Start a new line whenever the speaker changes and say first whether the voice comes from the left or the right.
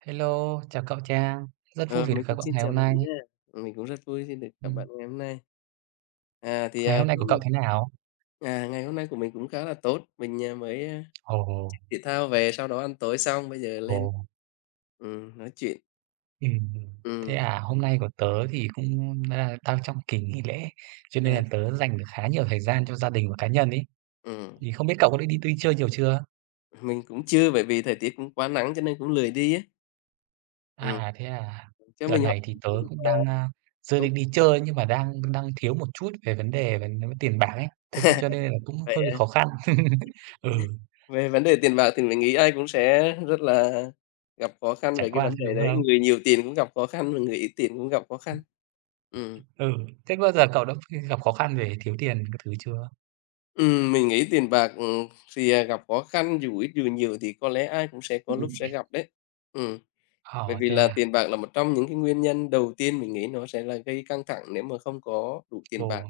right: Hello, chào cậu cha, rất vui
left: Ờ,
right: vì được
left: mình
right: gặp
left: cũng
right: cậu
left: xin
right: ngày
left: chào
right: hôm
left: bạn
right: nay.
left: nha. Ừm, mình cũng rất vui khi được gặp
right: Ừm.
left: bạn ngày hôm nay. À, thì,
right: Ngày
left: à,
right: hôm nay
left: cho
right: của cậu
left: mình
right: thế nào?
left: à, ngày hôm nay của mình cũng khá là tốt, mình, à, mới, ờ,
right: Ồ.
left: chơi thể thao về sau đó ăn tối xong, bây giờ lên,
right: Ồ.
left: ừm, nói chuyện.
right: Ừm, thế
left: Ừm.
right: à? Hôm nay của tớ thì cũng đa đang trong kỳ nghỉ lễ, cho nên là
left: À.
right: tớ dành được khá nhiều thời gian cho gia đình và cá nhân ấy.
left: Ừm.
right: Thì không biết cậu có đi đi đi chơi nhiều chưa?
left: Mình cũng chưa, bởi vì thời tiết cũng quá nắng cho nên cũng lười đi ấy. Ừm.
right: À, thế à?
left: Cho
right: Đợt
left: mình hỏi
right: này thì tớ cũng đang,
left: [unintelligible]
right: à, dự
left: cũng
right: định đi chơi nhưng mà đang đang thiếu một chút về vấn đề về tiền bạc ấy, th cho cho nên là cũng
left: Vậy
right: hơi
left: á?
right: khó khăn. Ừ.
left: Về vấn đề tiền bạc thì mình nghĩ ai cũng sẽ rất là gặp khó khăn
right: Trải
left: về cái
right: qua
left: vấn
right: chứ,
left: đề
right: đúng
left: đấy.
right: không?
left: Người nhiều tiền cũng gặp khó khăn mà người ít tiền cũng gặp khó khăn. Ừm.
right: Ừ, thế có bao giờ cậu đã gặp khó khăn về thiếu tiền các thứ chưa?
left: Ừm, mình nghĩ tiền bạc, ừm, thì, à, gặp khó khăn, dù ít dù nhiều thì có lẽ ai cũng sẽ có lúc sẽ
right: [unintelligible]
left: gặp đấy, ừm. Bởi
right: Ờ,
left: vì
right: thế
left: là
right: à?
left: tiền bạc là một trong những cái nguyên nhân đầu tiên mình nghĩ nó sẽ là gây căng thẳng nếu mà không có đủ tiền bạc.
right: Ồ.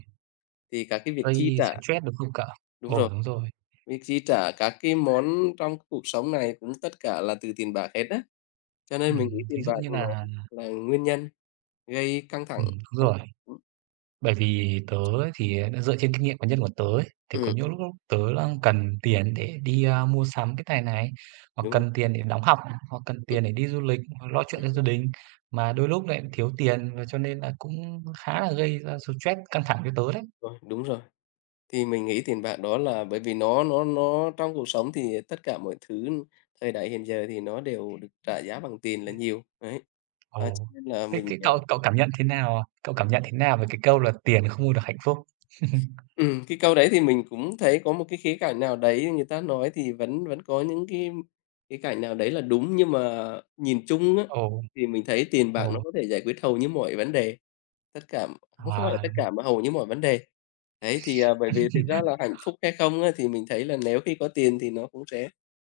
left: Thì các cái việc chi
right: Gây
left: trả
right: stress, đúng không cậu?
left: đúng
right: Ồ,
left: rồi,
right: đúng rồi.
left: việc chi trả các cái món trong cuộc sống này cũng tất cả là từ tiền bạc hết á. Cho nên mình nghĩ
right: Ừm, ví
left: tiền
right: dụ
left: bạc
right: như
left: nó
right: nà
left: là nguyên nhân gây căng thẳng
right: Ừm, đúng
left: trong
right: rồi.
left: [unintelligible]
right: Bởi vì tớ ấy thì, à, nó dựa trên kinh nghiệm cá nhân của tớ ấy. Thì có
left: Ừm.
right: những lúc lúc tớ đang cần tiền để đi, a, mua sắm cái này này, hoặc
left: Đúng rồi.
right: cần tiền để đóng học, hoặc cần
left: Ừm.
right: tiền để đi du lịch hoặc lo chuyện
left: Ừm
right: cho
left: hứm.
right: gia đình, mà đôi lúc lại thiếu tiền và cho nên là cũng khá là gây ra stress, căng thẳng cho tớ đấy.
left: Rồi, đúng rồi. Thì mình nghĩ tiền bạc đó là bởi vì nó nó nó trong cuộc sống thì tất cả mọi thứ, thời đại hiện giờ thì nó đều được trả giá bằng tiền là nhiều, đấy. À, cho
right: Ồ,
left: nên là
right: thế
left: mình,
right: thế
left: à
right: cậu cậu cảm nhận thế nào, à, cậu cảm nhận thế nào về cái câu là "Tiền không mua được hạnh phúc"?
left: Ừm, cái câu đấy thì mình cũng thấy có một cái khía cạnh nào đấy người ta nói thì vẫn vẫn có những cái khía cạnh nào đấy là đúng. Nhưng mà nhìn chung á
right: Ồ.
left: thì mình thấy tiền bạc nó
right: Ồ.
left: có thể giải quyết hầu như mọi vấn đề, tất cả cũng không phải là tất
right: À.
left: cả mà hầu như mọi vấn đề. Đấy, thì, à, bởi vì thực ra là hạnh phúc hay không á thì mình thấy là nếu khi có tiền thì nó cũng sẽ,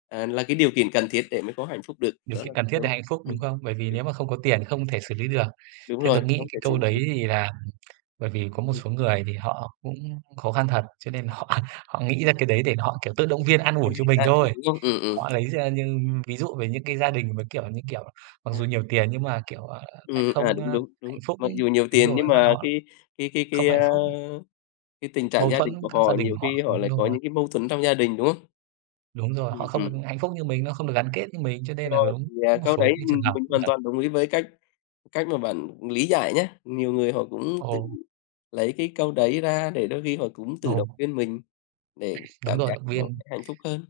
left: à, là cái điều kiện cần thiết để mới có hạnh phúc được.
right: Điều
left: Đó là
right: kiện cần thiết
left: ừm.
right: để hạnh phúc, đúng
left: Ừm.
right: không? Bởi vì
left: Ừ.
right: nếu mà không có tiền không thể xử lý được.
left: Đúng
right: Theo
left: rồi,
right: tớ nghĩ
left: không
right: cái
left: thể
right: câu đấy
left: [unintelligible]
right: thì là bởi vì có một
left: Ừm.
right: số người thì họ cũng khó khăn thật, cho nên họ họ nghĩ ra cái đấy để họ, kiểu, tự động viên an
left: Ừm,
right: ủi cho mình
left: an ủi,
right: thôi.
left: đúng không? Ừm, ừm.
right: Họ lấy ra như ví dụ về những cái gia đình mà, kiểu, như kiểu, mặc
left: À.
right: dù nhiều tiền nhưng mà, kiểu, à, lại
left: Ừm, à,
right: không, ơ,
left: đúng, đúng, đúng.
right: hạnh phúc
left: Mặc dù nhiều
right: đúng
left: tiền
right: rồi, với
left: nhưng
right: lại
left: mà
right: họ
left: cái cái cái
right: không
left: cái,
right: có hạnh
left: á,
right: phúc.
left: cái tình trạng
right: Mâu
left: gia đình
right: thuẫn
left: của
right: các gia
left: họ
right: đình
left: nhiều
right: họ
left: khi
right: không
left: họ lại
right: đúng
left: có
right: rồi.
left: những cái mâu thuẫn trong gia đình, đúng không?
right: Đúng rồi, họ
left: Ừm,
right: không được
left: ừm.
right: hạnh phúc như mình, nó không được gắn kết như mình, cho nên là
left: Rồi
right: đúng,
left: thì, à,
right: có một
left: câu đấy,
right: số cái trường
left: ừm,
right: hợp
left: mình
right: cũng
left: hoàn
right: thật.
left: toàn đồng ý với cách cách mà bạn lý giải nhá. Nhiều người họ cũng tự
right: Ồ.
left: lấy cái câu đấy ra để đôi khi họ cũng tự
right: Ồ.
left: động viên mình để
right: Đúng
left: cảm
right: rồi,
left: giác
right: động
left: nó
right: viên.
left: hạnh phúc hơn.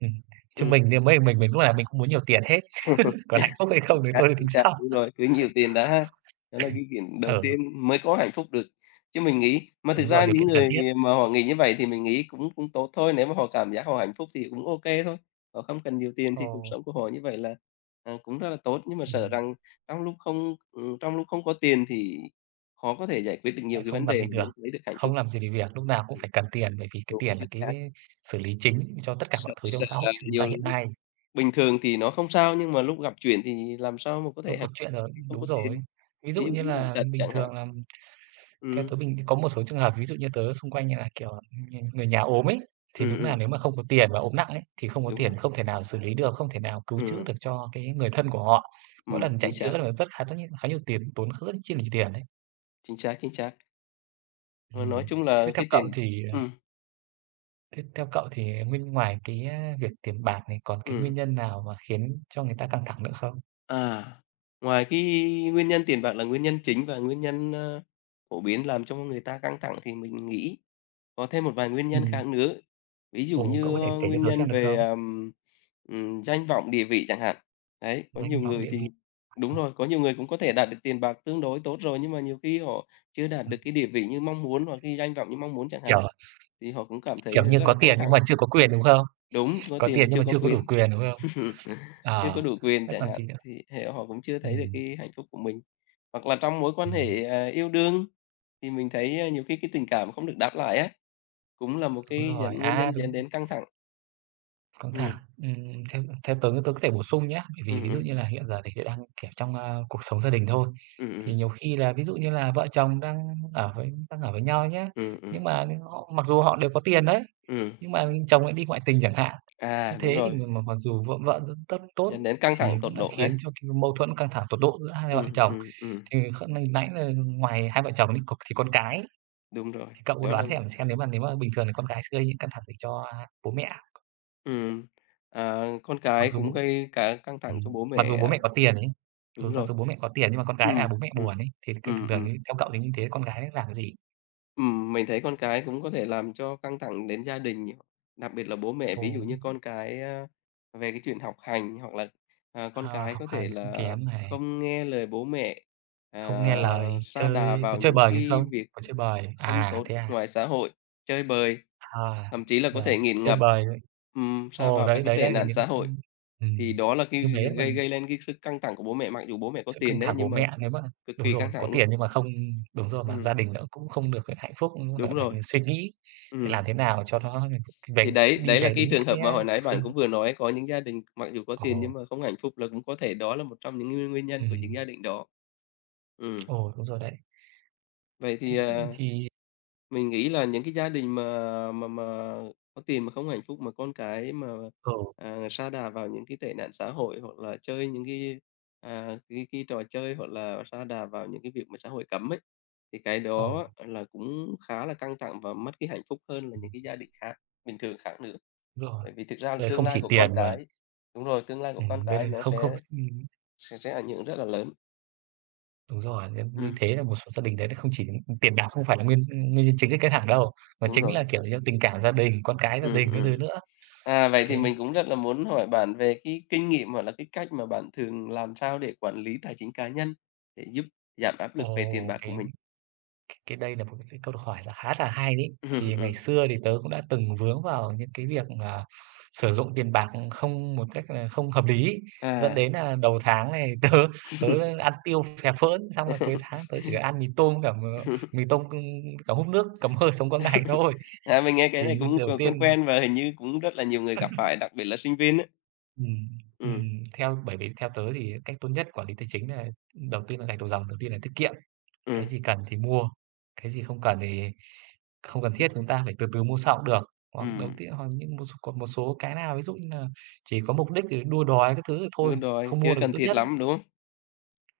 right: Ừm, chứ
left: Ừm.
right: mình như mấy mình mình lúc nào mình cũng muốn nhiều tiền hết, còn hạnh phúc hay không
left: Chính
right: thì
left: xác,
right: thôi tính
left: chính xác,
right: sau.
left: đúng rồi, cứ nhiều tiền đã ha. Đó là cái chuyện đầu
right: Ừ.
left: tiên mới có hạnh phúc được. Chứ mình nghĩ mà thực
right: Đúng rồi,
left: ra
right: điều
left: những
right: kiện cần
left: người,
right: thiết.
left: à, mà họ nghĩ như vậy thì mình nghĩ cũng cũng tốt thôi. Nếu mà họ cảm giác họ hạnh phúc thì cũng ô kê thôi, họ không cần nhiều tiền thì cuộc
right: Ồ.
left: sống của họ như vậy là, à, cũng rất là tốt. Nhưng mà sợ
right: Ừm.
left: rằng trong lúc không ừm, trong lúc không có tiền thì khó có thể giải quyết được nhiều
right: Lại
left: cái vấn
right: không làm
left: đề
right: gì
left: mà vẫn
right: được,
left: không lấy được hạnh
right: không
left: phúc.
right: làm gì được việc, lúc nào cũng phải cần tiền bởi vì cái
left: Đúng,
right: tiền là
left: chính
right: cái
left: xác.
right: xử lý chính cho tất cả
left: Sợ
right: mọi thứ trong
left: sợ
right: xã hội
left: rằng
right: chúng ta
left: nhiều
right: hiện
left: lúc
right: nay.
left: bình thường thì nó không sao nhưng mà lúc gặp chuyện thì làm sao mà có
right: Lúc
left: thể
right: gặp
left: hạnh
right: chuyện rồi
left: khi không
right: đúng
left: có
right: rồi.
left: tiền,
right: Ví dụ
left: ví dụ
right: như
left: như bệnh
right: là
left: tật
right: bình
left: chẳng hạn.
right: thường là theo
left: Ừm.
right: tớ bình có một số trường hợp ví dụ như tớ xung quanh như là, kiểu, người người nhà ốm ấy, thì
left: Ừm,
right: đúng
left: ừm
right: nà nếu mà không có tiền và ốm nặng ấy, thì không có
left: Đúng
right: tiền,
left: rồi.
right: không thể nào xử lý được, không thể nào cứu chữa được
left: Ừm.
right: cho cái người thân của họ. Mỗi
left: Ừm,
right: lần
left: chính
right: chạy
left: xác.
right: chữa là rất khá rất nh khá nhiều tiền, tốn rất rất chi là nhiều tiền đấy.
left: Chính xác, chính xác. Mà nói
right: Ừm,
left: chung là
right: thế theo
left: cái
right: cậu
left: tiền
right: thì, à
left: ừm.
right: thế theo cậu thì, ờ, nguyên ngoài cái á việc tiền bạc này còn cái nguyên
left: Ừm.
right: nhân nào mà khiến cho người ta căng thẳng nữa không?
left: À, ngoài cái nguyên nhân tiền bạc là nguyên nhân chính và nguyên nhân, ờ, phổ biến làm cho người ta căng thẳng thì mình nghĩ có thêm một vài nguyên nhân
right: Ừm.
left: khác nữa, ví dụ
right: Ồ,
left: như
right: cậu có thể kể cho
left: nguyên
right: tớ xem
left: nhân
right: được
left: về,
right: không?
left: ờ, ừm, danh vọng, địa vị chẳng hạn. Đấy, có
right: Danh
left: nhiều
right: vọng
left: người
right: địa
left: thì
right: vị. À.
left: đúng rồi, có nhiều người cũng có thể đạt được tiền bạc tương đối tốt rồi, nhưng mà nhiều khi họ chưa đạt được cái địa vị như mong muốn hoặc
right: [unintelligible]
left: cái danh vọng như mong muốn chẳng hạn,
right: Kiểu,
left: thì họ cũng cảm thấy
right: kiểu như,
left: rất là
right: có
left: căng
right: tiền nhưng
left: thẳng.
right: mà chưa có quyền, đúng không?
left: Đúng, có
right: Có
left: tiền mà
right: tiền nhưng
left: chưa
right: mà
left: có
right: chưa có đủ
left: quyền,
right: quyền, đúng không?
left: chưa có
right: À,
left: đủ quyền
right: thế
left: chẳng
right: còn
left: hạn,
right: gì nữa?
left: thì thế họ cũng chưa thấy được
right: Ừm.
left: cái hạnh phúc của mình. Hoặc là trong mối quan
right: Ừm.
left: hệ, ờ, yêu đương, thì mình thấy, ờ, nhiều khi cái tình cảm không được đáp lại á, cũng là một
right: Đúng
left: cái
right: rồi
left: dẫn nguyên
right: à,
left: nhân
right: đúng.
left: dẫn đến căng thẳng.
right: Căng
left: Ừm.
right: thẳng, ừm, ừm, ừm, theo tớ tớ có thể bổ sung nhá. Bởi vì
left: Ừm,
right: ví dụ
left: ừm.
right: như là hiện giờ thì tớ đang, kiểu, trong, ờ, cuộc sống gia đình thôi,
left: Ừm,
right: thì
left: ừm.
right: nhiều khi là ví dụ như là vợ chồng đang ở với đang ở với nhau nhá,
left: Ừm, ừm.
right: nhưng mà họ mặc dù họ đều có tiền đấy,
left: Ừm.
right: nhưng mà chồng lại đi ngoại tình chẳng hạn. Như
left: À, đúng
right: thế thì
left: rồi.
right: m mặc dù vợ vợ rất tốt
left: Dẫn đến căng
right: thì
left: thẳng tột
right: cũng đã
left: độ hả?
right: khiến cho cái mâu thuẫn căng thẳng tột độ giữa hai vợ
left: Ừm,
right: chồng.
left: ừm, ừm.
right: Thì kh nãy là ngoài hai vợ chồng thì có thì con cái.
left: Đúng rồi,
right: Thì cậu có
left: đó là
right: đoán xem- xem nếu mà nếu mà bình thường thì con cái sẽ gây những căng thẳng gì cho bố mẹ?
left: Ừm. À, con
right: Mặc
left: cái
right: dù b
left: cũng gây cả căng thẳng cho
right: Ừm,
left: bố
right: mặc
left: mẹ,
right: dù bố mẹ
left: à.
right: có tiền ấy,
left: Đúng
right: dù mặc
left: rồi.
right: dù có bố mẹ có tiền nhưng mà con cái làm
left: Ừm,
right: bố mẹ
left: ừm,
right: buồn ấy, thì thường
left: ừm,
right: thường
left: ừm.
right: ấy theo cậu thì như thế con gái làm cái gì?
left: Ừm. Mình thấy con cái cũng có thể làm cho căng thẳng đến gia đình nh Đặc biệt là bố mẹ ví dụ
right: Ồ.
left: như con cái, a, về cái chuyện học hành, hoặc là, à, con
right: À,
left: cái
right: học
left: có thể
right: hành cũng
left: là
right: kém này.
left: không nghe lời bố mẹ,
right: Không
left: à,
right: nghe lời,
left: sa đà
right: chơi có
left: vào
right: chơi
left: những
right: bời gì
left: cái
right: không?
left: việc
right: Có chơi bời.
left: không
right: À,
left: tốt
right: thế à!
left: ngoài xã hội, chơi bời,
right: À,
left: thậm chí là có
right: rồi,
left: thể nghiện
right: chơi
left: ngập.
right: bời đấy.
left: Ừm, sa
right: Ồ.
left: vào các
right: Đấy,
left: cái
right: đấy,
left: tệ
right: đấy là
left: nạn
right: những
left: xã hội,
right: ưm, ừ,
left: thì đó là cái
right: như thế mà
left: gây gây lên cái sức căng thẳng của bố mẹ, mặc dù bố mẹ có
right: Sự căng
left: tiền đấy,
right: thẳng bố
left: nhưng mà
right: mẹ nếu mà
left: cực
right: đúng
left: kỳ
right: rồi,
left: căng
right: có
left: thẳng luôn.
right: tiền nhưng mà không đúng rồi mà gia
left: Ừm.
right: đình đã cũng không được hạnh phúc, cũng ph
left: Đúng
right: phải
left: rồi.
right: suy nghĩ làm
left: Ừm.
right: thế nào cho nó về
left: Thì đấy,
right: đi
left: đấy là
right: về
left: cái
right: đúng
left: trường hợp
right: cái,
left: mà
right: a,
left: hồi nãy
right: học
left: bạn
right: sinh.
left: cũng vừa nói có những gia đình, mặc dù có tiền nhưng
right: Ồ.
left: mà không hạnh phúc là cũng có thể đó là một trong những nguyên nguyên nhân của những
right: Ừm.
left: gia đình đó. Ừm.
right: Ồ, đúng rồi đấy.
left: Vậy thì,
right: Thế
left: à.
right: thì
left: Mình nghĩ là những cái gia đình mà mà mà có tiền mà không hạnh phúc, mà con cái mà,
right: Ừ.
left: à, sa đà vào những cái tệ nạn xã hội, hoặc là chơi những cái, à, cái cái trò chơi hoặc là sa đà vào những cái việc mà xã hội cấm ấy, thì cái đó
right: Ồ.
left: là cũng khá là căng thẳng và mất cái hạnh phúc hơn là những
right: Ừm.
left: cái gia đình khác bình thường khác nữa.
right: Đúng rồi.
left: Bởi vì thực ra là
right: Đấy
left: tương
right: không
left: lai
right: chỉ
left: của con
right: tiền mà
left: cái đúng rồi, tương lai của con
right: Ừm, đấy là
left: cái nó
right: không không
left: sẽ
right: Ừm.
left: sẽ sẽ ảnh hưởng rất là lớn.
right: Đúng rồi, nhâm như
left: Ừm.
right: thế là một số gia đình đấy, nó không chỉ tiền bạc, không phải là nguyên nguyên nhân chính gây căng thẳng đâu, mà
left: Đúng
right: chính
left: rồi.
right: là, kiểu như, tình cảm gia đình, con cái gia
left: Ừm,
right: đình các thứ
left: ừm.
right: nữa.
left: À, vậy thì
right: Thế.
left: mình cũng rất là muốn hỏi bạn về cái kinh nghiệm, hoặc là cái cách mà bạn thường làm sao để quản lý tài chính cá nhân, để giúp giảm áp lực về tiền
right: Ồ,
left: bạc của
right: cái
left: mình?
right: cái đây nà một cái cái câu hỏi là khá là hay đấy. Thì ngày
left: Ừm.
right: xưa thì tớ cũng đã từng vướng vào những cái việc mà sử dụng tiền bạc không một cách là không hợp lý ấy, dẫn
left: À.
right: đến nlà đầu tháng này tớ tớ ăn tiêu phè phỡn, xong rồi cuối tháng tớ chỉ ăn mì tôm với cả m mì tôm c cả húp nước, cầm hơi, sống qua ngày thôi.
left: À, mình nghe cái
right: Thì
left: này
right: như
left: cũng c
right: đầu
left: quen
right: tiên
left: quen và hình như cũng rất là nhiều người gặp phải, đặc biệt là sinh viên á.
right: Ừm,
left: Ừm.
right: ừm, theo bởi vì theo tớ thì cách tốt nhất quản lý tài chính đấy nà đầu tiên nà gạch đầu dòng, đầu tiên nà tiết kiệm,
left: Ừm.
right: cái gì cần thì mua, cái gì không cần thì không cần thiết chúng ta phải từ từ mua sau cũng được. Hoặc đầu
left: Ừm.
right: tiên hoặc những một còn một số cái nào ví dụ như nà chỉ có mục đích thì đua đòi các thứ thì thôi,
left: Đúng rồi,
right: không mua
left: chưa
right: được là
left: cần
right: tốt
left: thiết
right: nhất.
left: lắm, đúng không?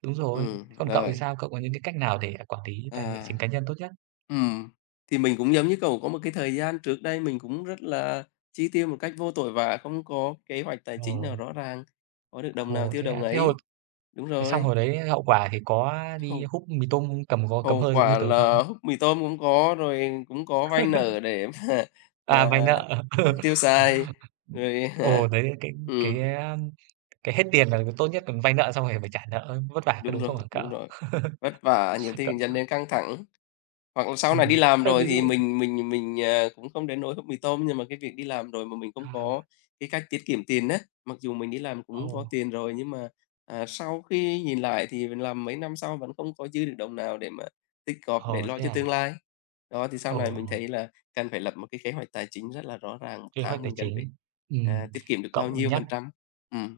right: Đúng rồi, thế
left: Ừm,
right: còn cậu thì
left: rồi.
right: sao? Cậu có những cái cách nào để, à, quản lý tài
left: À,
right: chính cá nhân tốt nhất?
left: ừm, thì mình cũng giống như cậu có một cái thời gian trước đây mình cũng rất là chi tiêu một cách vô tội vạ, không có kế hoạch tài chính nào
right: Ồ.
left: rõ ràng, có được đồng nào
right: Ồ,
left: tiêu
right: thế
left: đồng
right: à? Thế hồi
left: ấy. Đúng
right: thế xong
left: rồi.
right: hồi đấy hậu quả thì có đi
left: Hông.
right: húp mì tôm cầm có cầm
left: Hậu
right: hơi giống như
left: quả
right: tớ không?
left: là mì tôm cũng không có, rồi cũng có vay nợ để mà
right: À,
left: mà
right: vay nợ.
left: tiêu xài rồi
right: Ồ, đấy, cái cái,
left: ừm.
right: à, cái hết tiền là tốt nhất là vay nợ xong rồi lại phải trả nợ vất vả, có
left: Đúng
right: đúng
left: rồi,
right: không hả cậu?
left: đúng rồi, vất vả nhiều thì
right: Cậu
left: cũng dẫn đến căng thẳng, hoặc là sau này đi
right: Ừm,
left: làm
right: thế
left: rồi
right: ví
left: thì
right: dụ
left: mình mình mình, ờ, cũng không đến nỗi húp mì tôm nhưng mà cái việc đi làm rồi mà mình không có
right: À.
left: cái cách tiết kiệm tiền á, mặc dù mình đi làm cũng có
right: Ồ!
left: tiền rồi, nhưng mà, à, sau khi nhìn lại thì mình làm mấy năm sau vẫn không có dư được đồng nào để mà tích góp để
right: Ờ,
left: lo
right: thế
left: cho
right: à?
left: tương lai. Đó, thì sau này mình
right: Ồ!
left: thấy là cần phải lập một cái kế hoạch tài chính rất là rõ ràng, 1
right: Kế hoạch
left: tháng
right: tài
left: mình cần phải,
right: chính,
left: ờ,
right: ừm.
left: tiết kiệm được bao
right: Cậu
left: nhiêu
right: nhắc
left: phần trăm, ừm,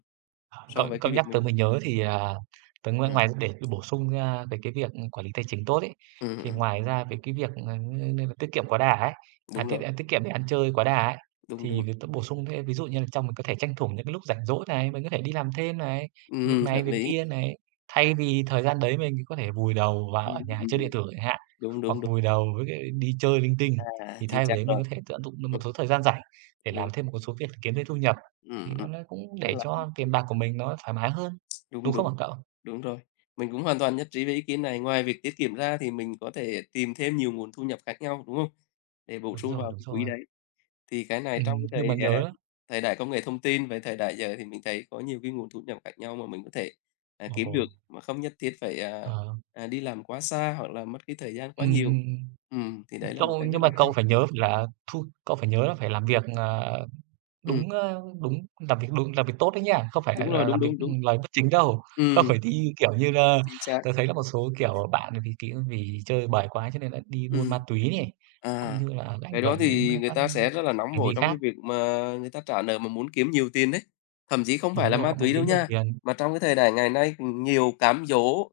right: h cậu
left: so với
right: cậu
left: cái việc
right: nhắc tớ
left: mình
right: mới
left: đang
right: nhớ thì, à, tớ ngoài
left: Ừm.
right: ngoài để bổ sung ra cái cái việc quản lý tài chính tốt ấy,
left: Ừm,
right: thì
left: ừm.
right: ngoài ra về cái việc, ờ, ng như là tiết kiệm quá đà ấy, à,
left: Đúng
right: tiết
left: rồi.
right: ăn tiết kiệm để ăn chơi quá đà ấy,
left: Đúng,
right: thì
left: đúng.
right: việc tớ bổ sung thêm, ví dụ như là trong mình có thể tranh thủ những cái lúc rảnh rỗi này, mình có thể đi làm thêm này, việc
left: Ừm,
right: này
left: hợp
right: việc
left: lý.
right: kia này thay vì thời gian đấy mình có thể vùi đầu vào
left: Ừm,
right: ở nhà chơi điện
left: ừm,
right: tử chẳng hạn,
left: đúng,
right: hoặc
left: đúng, đúng.
right: vùi đầu với cái đi chơi linh tinh,
left: À,
right: thì
left: chính
right: thay vì
left: xác
right: đấy mình
left: rồi.
right: có thể tận dụng được một
left: Ừm.
right: số thời gian rảnh để
left: Đúng.
right: làm thêm một cái số việc kiếm thêm thu nhập.
left: Ừm,
right: Thì nó
left: ừm.
right: nó cũng
left: Tức
right: để
left: là
right: cho tiền bạc của mình nó thoải mái hơn,
left: Đúng,
right: đúng không
left: đúng,
right: hả cậu?
left: đúng rồi, mình cũng hoàn toàn nhất trí với ý kiến này. Ngoài việc tiết kiệm ra thì mình có thể tìm thêm nhiều nguồn thu nhập khác nhau, đúng không? Để bổ
right: Đúng
left: sung
right: rồi,
left: vào
right: đúng
left: cái quỹ
right: rồi.
left: đấy. Thì cái này trong
right: Ừm, nhưng mà
left: thời, à,
right: nhớ á.
left: thời đại công nghệ thông tin, về thời đại giờ, thì mình thấy có nhiều cái nguồn thu nhập khác nhau mà mình có thể, ờ, kiếm được
right: Ồ!
left: mà không nhất thiết phải, à,
right: Ờ.
left: à, đi làm quá xa, hoặc là mất cái thời gian quá
right: Ừm,
left: nhiều.
right: ừm,
left: Ừm, thì
right: ừm,
left: đấy là một
right: cậu,
left: cái rất
right: nhưng mà
left: là hay!
right: cậu phải nhớ là thu cậu phải nhớ là phải làm việc, ờ,
left: Ừm.
right: đúng, ờ, đúng làm việc đúng, làm việc tốt đấy nhá, không phải là
left: Đúng rồi,
right: là
left: đúng,
right: làm việc
left: đúng, đúng.
right: lời bất chính đâu, không
left: Ừm.
right: phải đi, kiểu như là,
left: Chính xác.
right: tớ thấy là một số, kiểu, bạn vì kí á, vì chơi bời quá cho nên là đi buôn
left: Ừm.
right: ma túy này, cũng
left: À,
right: như là ảnh
left: cái đó
right: hưởng đến,
left: thì
right: ờ,
left: người
right: các
left: ta sẽ rất là nóng
right: hành
left: vội
right: vi
left: trong cái
right: khác.
left: việc mà người ta trả nợ mà muốn kiếm nhiều tiền đấy, thậm chí không phải
right: Đúng
left: là
right: rồi,
left: ma
right: họ muốn
left: túy đâu
right: kiếm nhiều
left: nha,
right: tiền.
left: mà trong cái thời đại ngày nay nhiều cám dỗ,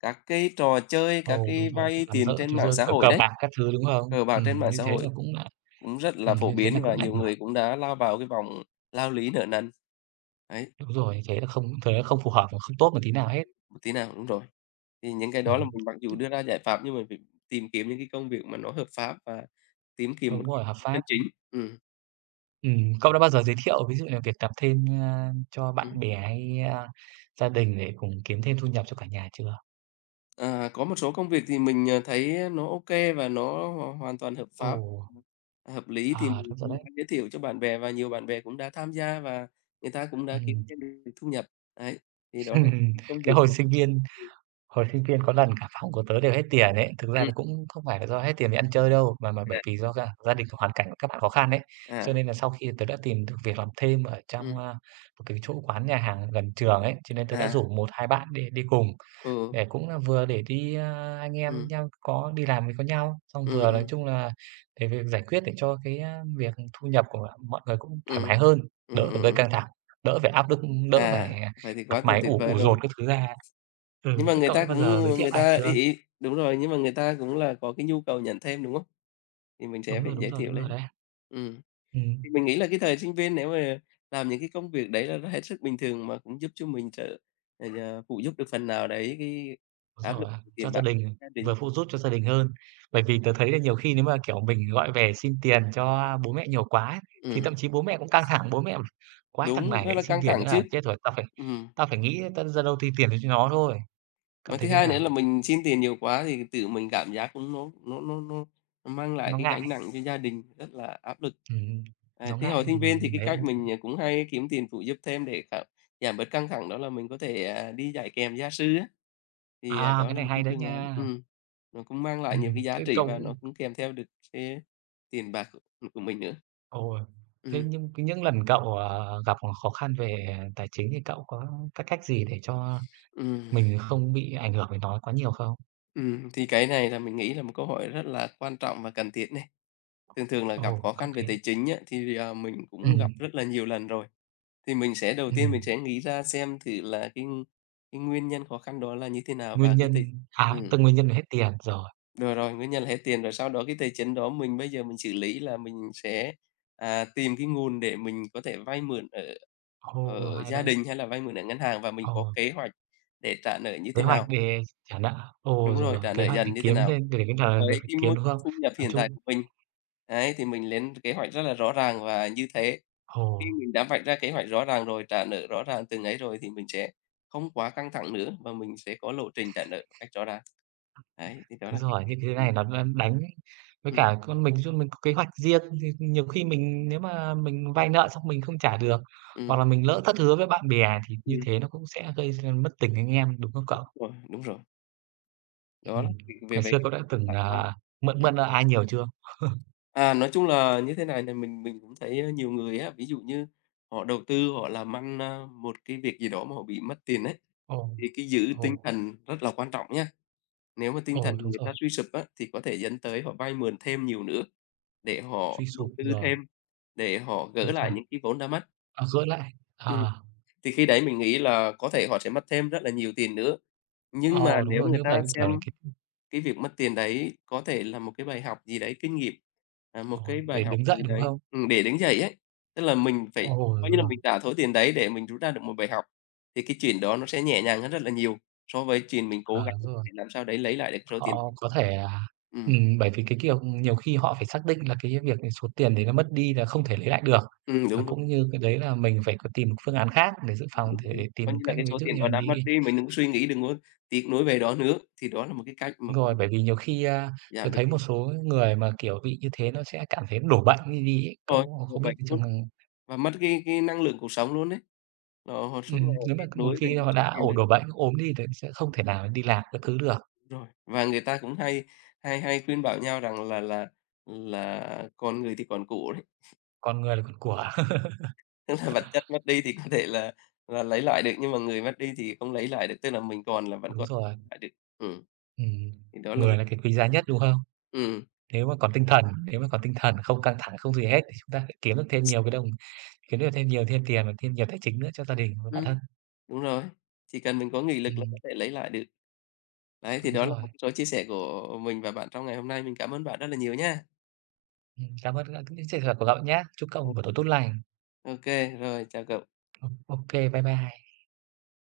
left: các cái trò chơi, các
right: Ồ, đúng
left: cái
right: rồi, kiểu,
left: vay
right: làm
left: tiền trên mạng xã
right: [unintelligible]
left: hội
right: cờ
left: đấy,
right: bạc các thứ, đúng không?
left: cờ bạc trên
right: Ừm,
left: mạng
right: như
left: xã
right: thế là
left: hội
right: cũng,
left: cũng rất là
right: ừm,
left: phổ
right: như thế thì
left: biến và
right: cũng ảnh
left: nhiều người
right: hưởng.
left: cũng đã lao vào cái vòng lao lý nợ nần, ấy.
right: Đúng rồi, thế là không thế là không phù hợp và không tốt một tí nào hết.
left: Một tí nào, đúng rồi, thì những cái đó là
right: Ừm,
left: mình mặc dù
right: t
left: đưa ra giải pháp nhưng mà mình tìm kiếm những cái công việc mà nó hợp pháp và kiếm tiền một
right: Đúng
left: cách
right: rồi, hợp pháp,
left: chân chính,
right: ừm.
left: ừm.
right: Ừm, cậu đã bao giờ giới thiệu ví dụ như việc làm thêm, ờ, cho bạn
left: Ừm.
right: bè hay, a, gia đình để cùng kiếm thêm thu nhập cho cả nhà chưa?
left: À, có một số công việc thì mình, ờ, thấy nó ô kê và nó hoàn hoàn toàn hợp pháp,
right: Ồ!
left: hợp lý thì
right: À,
left: mình
right: đúng rồi
left: cũng
right: đấy.
left: đã giới thiệu cho bạn bè và nhiều bạn bè cũng đã tham gia và người ta cũng đã kiếm
right: Ừm.
left: thêm được thu nhập, ấy, thì đó là những cái công
right: Cái
left: việc
right: hồi
left: mà
right: sinh viên
left: Ưm.
right: hồi sinh viên có lần cả phòng của tớ đều hết tiền ấy, thực ra
left: Ừm.
right: là cũng không phải là do hết tiền đi ăn chơi đâu mà mà bởi
left: À
right: vì do gia gia đình hoàn cảnh của các bạn khó khăn ấy. Cho
left: À.
right: nên là sau khi tớ đã tìm được việc làm thêm ở trong,
left: Ừm.
right: a, một cái chỗ quán nhà hàng gần trường ấy, cho nên tớ đã
left: À.
right: rủ một hai bạn đi đi cùng,
left: Ừ.
right: để cũng là vừa để đi à, anh em với
left: Ừm.
right: nhau có đi làm có nhau, xong
left: Ừm,
right: vừa, nói
left: ừm.
right: chung là, để việc giải quyết để cho cái, a, việc thu nhập của mọi người cũng thoải mái
left: Ừm,
right: hơn, đỡ
left: ừm,
right: phải
left: ừm,
right: gây
left: ừm.
right: căng thẳng, đỡ phải áp lực, đỡ phải,
left: À,
right: à,
left: vậy thì
right: mặt
left: quá là
right: mày
left: tuyệt
right: ủ
left: vời
right: ủ
left: rồi.
right: dột các thứ ra.
left: Nhưng
right: Ừm,
left: mà
right: thế
left: người
right: cậu
left: ta
right: đã bao
left: cũng
right: giờ
left: nhưng
right: giới
left: mà
right: thiệu
left: người
right: ai
left: ta ấy
right: chưa?
left: ấy đúng rồi, nhưng mà người ta cũng là có cái nhu cầu nhận thêm đúng không? Thì mình sẽ
right: Đúng
left: phải
right: rồi, đúng
left: giới
right: rồi,
left: thiệu
right: đúng rồi
left: lên.
right: đấy.
left: Ừm.
right: Ừm.
left: Thì mình nghĩ là cái thời sinh viên nếu mà làm những cái công việc đấy là nó hết sức bình thường mà cũng giúp cho mình trợ ầy, à, phụ giúp được phần nào đấy cái
right: Đúng
left: áp lực
right: rồi á, cho
left: tiền
right: gia
left: bạc
right: đình,
left: gia đình.
right: vừa phụ giúp cho gia đình hơn, bởi vì tớ thấy là nhiều khi nếu mà, kiểu, mình gọi về xin tiền cho bố mẹ nhiều quá ấy thì
left: Ừm.
right: thậm chí bố mẹ cũng căng thẳng, bố mẹ: "Quái thằng
left: Đúng,
right: này
left: rất
right: lại
left: là
right: xin
left: căng
right: tiền
left: thẳng
right: nữa
left: chứ.
right: là chết rồi, tao phải
left: Ừm.
right: tao phải nghĩ ta ra đâu thì tiền cho nó thôi." Cậu
left: Mà thứ
right: thấy thế
left: hai nữa
right: nào?
left: là mình xin tiền nhiều quá thì tự mình cảm giác nó nó nó nó mang lại
right: Nó
left: cái gánh
right: ngại.
left: nặng cho gia đình rất là áp lực.
right: Ừm,
left: À,
right: nó
left: thì hồi
right: ngại mà
left: sinh viên thì
right: mình
left: cái
right: thấy
left: cách mình, ờ, cũng hay kiếm tiền phụ giúp thêm để giảm giảm bớt căng thẳng đó là mình có thể, à, đi dạy kèm gia sư á, thì, ờ,
right: À!
left: đó
right: Cái
left: là
right: này
left: một cái
right: hay đấy
left: phương án
right: nha.
left: ừm, nó cũng mang lại nhiều cái
right: Ừm,
left: giá trị và nó
right: [unintelligible]
left: cũng kèm theo được cái, à, tiền bạc của mình nữa.
right: Ồ, thế
left: Ừm.
right: nhưng những lần cậu, ờ, gặp khó khó khăn về, ờ, tài chính thì cậu có cái cách gì để cho
left: Ừm.
right: mình không bị ảnh hưởng bởi nó quá nhiều không?
left: Ừm, thì cái này là mình nghĩ là một câu hỏi rất là quan trọng và cần thiết này. Thường thường là gặp
right: Ồ,
left: khó
right: có
left: khăn về
right: kể.
left: tài chính á thì, ờ, mình cũng gặp
right: Ừm.
left: rất là nhiều lần rồi. Thì mình sẽ đầu tiên mình
right: Ừm.
left: sẽ nghĩ ra xem thử là cái cái nguyên nhân khó khăn đó là như thế nào và
right: Nguyên
left: cái t
right: nhân, à,
left: ừm.
right: tức nguyên nhân là hết tiền, rồi.
left: Rồi, rồi, nguyên nhân là hết tiền, rồi sau đó cái tài chính đó mình bây giờ mình xử lý là mình sẽ, à, tìm cái nguồn để mình có thể vay mượn ở
right: Ồ,
left: ở
right: hay
left: gia
right: đấy!
left: đình hay là vay mượn ở ngân hàng, và mình có
right: Ồ.
left: kế hoạch để trả nợ như
right: Kế
left: thế
right: hoạch
left: nào.
right: để trả nợ. Ồ,
left: Đúng
right: rồi,
left: rồi,
right: rồi,
left: trả nợ
right: kế hoạch để
left: dần như thế
right: kiếm
left: nào
right: thêm, để để cái mà việc
left: với
right: phải
left: cái
right: kiếm,
left: mức
right: đúng không?
left: thu nhập
right: Nói
left: hiện tại
right: chung
left: của mình. Ấy, thì mình lên kế hoạch rất là rõ ràng và như thế. Khi
right: Ồ.
left: mình đã vạch ra kế hoạch rõ ràng rồi, trả nợ rõ ràng từng ấy rồi thì mình sẽ không quá căng thẳng nữa mà mình sẽ có lộ trình trả nợ một cách rõ ràng. Đấy, thì đó
right: Đúng
left: là chia
right: rồi,
left: sẻ
right: những thứ này nó đang đánh, với
left: Ừm.
right: cả có mình nói chung mình có kế hoạch riêng, thì nhiều khi mình nếu mà mình vay nợ xong mình không trả được, hoặc
left: Ừm.
right: là mình lỡ thất hứa với bạn bè thì như
left: Ừm.
right: thế nó cũng sẽ gây ra mất tình anh em, đúng không cậu?
left: Vâng, đúng rồi. Đó,
right: Ừm.
left: thì về
right: Ngày
left: về
right: xưa
left: cái
right: cậu đã
left: thần
right: từng,
left: lạc quan.
right: ờ, mượn
left: Ừm.
right: mượn nợ ai nhiều chưa?
left: À, nói chung là như thế này, thì mình mình cũng thấy nhiều người á, ví dụ như họ đầu tư, họ làm ăn, ơ, một cái việc gì đó mà họ bị mất tiền ấy,
right: Ồ,
left: thì cái giữ tinh
right: ồ.
left: thần rất là quan trọng nhá. Nếu mà tinh thần
right: Ồ, đúng
left: người ta
right: rồi.
left: suy sụp á, thì có thể dẫn tới họ vay mượn thêm nhiều nữa để
right: Suy
left: họ đầu
right: sụp
left: tư
right: rồi.
left: thêm, để họ gỡ
right: Đúng
left: lại
right: rồi.
left: những cái vốn đã mất.
right: Ờ, dỗi lại,
left: Ừm,
right: ờ.
left: thì khi đấy mình nghĩ là có thể họ sẽ mất thêm rất là nhiều tiền nữa. Nhưng mà
right: Ờ, đúng
left: nếu
right: rồi,
left: người
right: như
left: ta
right: vậy, kiểu,
left: xem
right: là cái
left: cái việc mất tiền đấy có thể là một cái bài học gì đấy kinh nghiệm, ờ, một
right: Ờ,
left: cái bài
right: để
left: học
right: đứng dậy,
left: từ
right: đúng
left: đấy.
right: không?
left: Ừm, để đứng dậy ấy. Tức là mình phải
right: Ồ,
left: coi
right: đúng
left: như là
right: rồi!
left: mình trả số tiền đấy để mình rút ra được một bài học thì cái chuyện đó nó sẽ nhẹ nhàng hơn rất là nhiều, so với chuyện mình
right: À,
left: cố gắng
right: đúng rồi.
left: để làm sao đấy lấy lại được số tiền.
right: Họ có thể, à
left: Ừm.
right: ừm, bởi vì, cái kiểu, nhiều khi họ phải xác định là cái việc ấy, số tiền đấy nó mất đi là không thể lấy lại được,
left: Ừm,
right: và
left: đúng đúng.
right: cũng như cái đấy là mình phải có tìm một phương án khác để dự phòng thể
left: [unintelligible]
right: tìm
left: Coi
right: được
left: như là
right: cách,
left: cái
right: ví
left: số
right: dụ
left: tiền
right: như
left: đó
right: là
left: đã mất
right: đi
left: đi, mình đừng có suy nghĩ, đừng có tiếc nuối về đó nữa, thì đó là một cái cách mà cũng
right: Rồi, bởi vì nhiều khi, a, tớ
left: giảm được
right: thấy
left: cái
right: một số người mà, kiểu, bị như thế nó sẽ cảm thấy đổ bệnh đi đi ấy
left: Rồi,
right: cậu.
left: đổ
right: Không biết
left: bệnh
right: cái trường
left: luôn
right: h
left: và mất cái cái năng lượng cuộc sống luôn ấy. Họ họ suốt ngày
right: Ừm. Nếu
left: tiếc
right: mà một
left: nuối về
right: khi
left: những
right: họ
left: số
right: đã
left: tiền
right: ổ
left: đấy.
right: đổ bệnh, ốm đi thì sẽ không thể nào đi làm các thứ được.
left: Rồi. Và người ta cũng hay hay hay khuyên bảo nhau rằng là là là còn người thì còn của đấy.
right: Còn người là còn của.
left: Tức là vật chất mất đi thì có thể là là lấy lại được, nhưng mà người mất đi thì không lấy lại được. Tức là mình còn là vẫn
right: Đúng
left: có
right: rồi.
left: lại được, ừm.
right: Ừm.
left: Thì đó là một
right: Người là cái quý giá nhất, đúng không?
left: Ừm.
right: Nếu mà còn tinh thần nếu mà còn tinh thần không căng thẳng, không gì hết thì chúng ta phải kiếm được thêm nhiều cái đồng kiếm được thêm nhiều thêm tiền và thêm nhiều tài chính nữa cho gia đình và bản
left: Ừm,
right: thân.
left: đúng rồi. Chỉ cần mình có nghị lực là
right: Ừm.
left: có thể lấy lại được. Đấy, thì
right: Đúng
left: đó là một
right: rồi.
left: cái số chia sẻ của mình và bạn trong ngày hôm nay, mình cảm ơn bạn rất là nhiều nha!
right: Ừm. Cảm ơn các những trường hợp của cậu nhá! Chúc cậu
left: OK,
right: buổi tối tốt lành.
left: OK. Rồi, chào cậu.
right: Ồ, OK! Bye bye!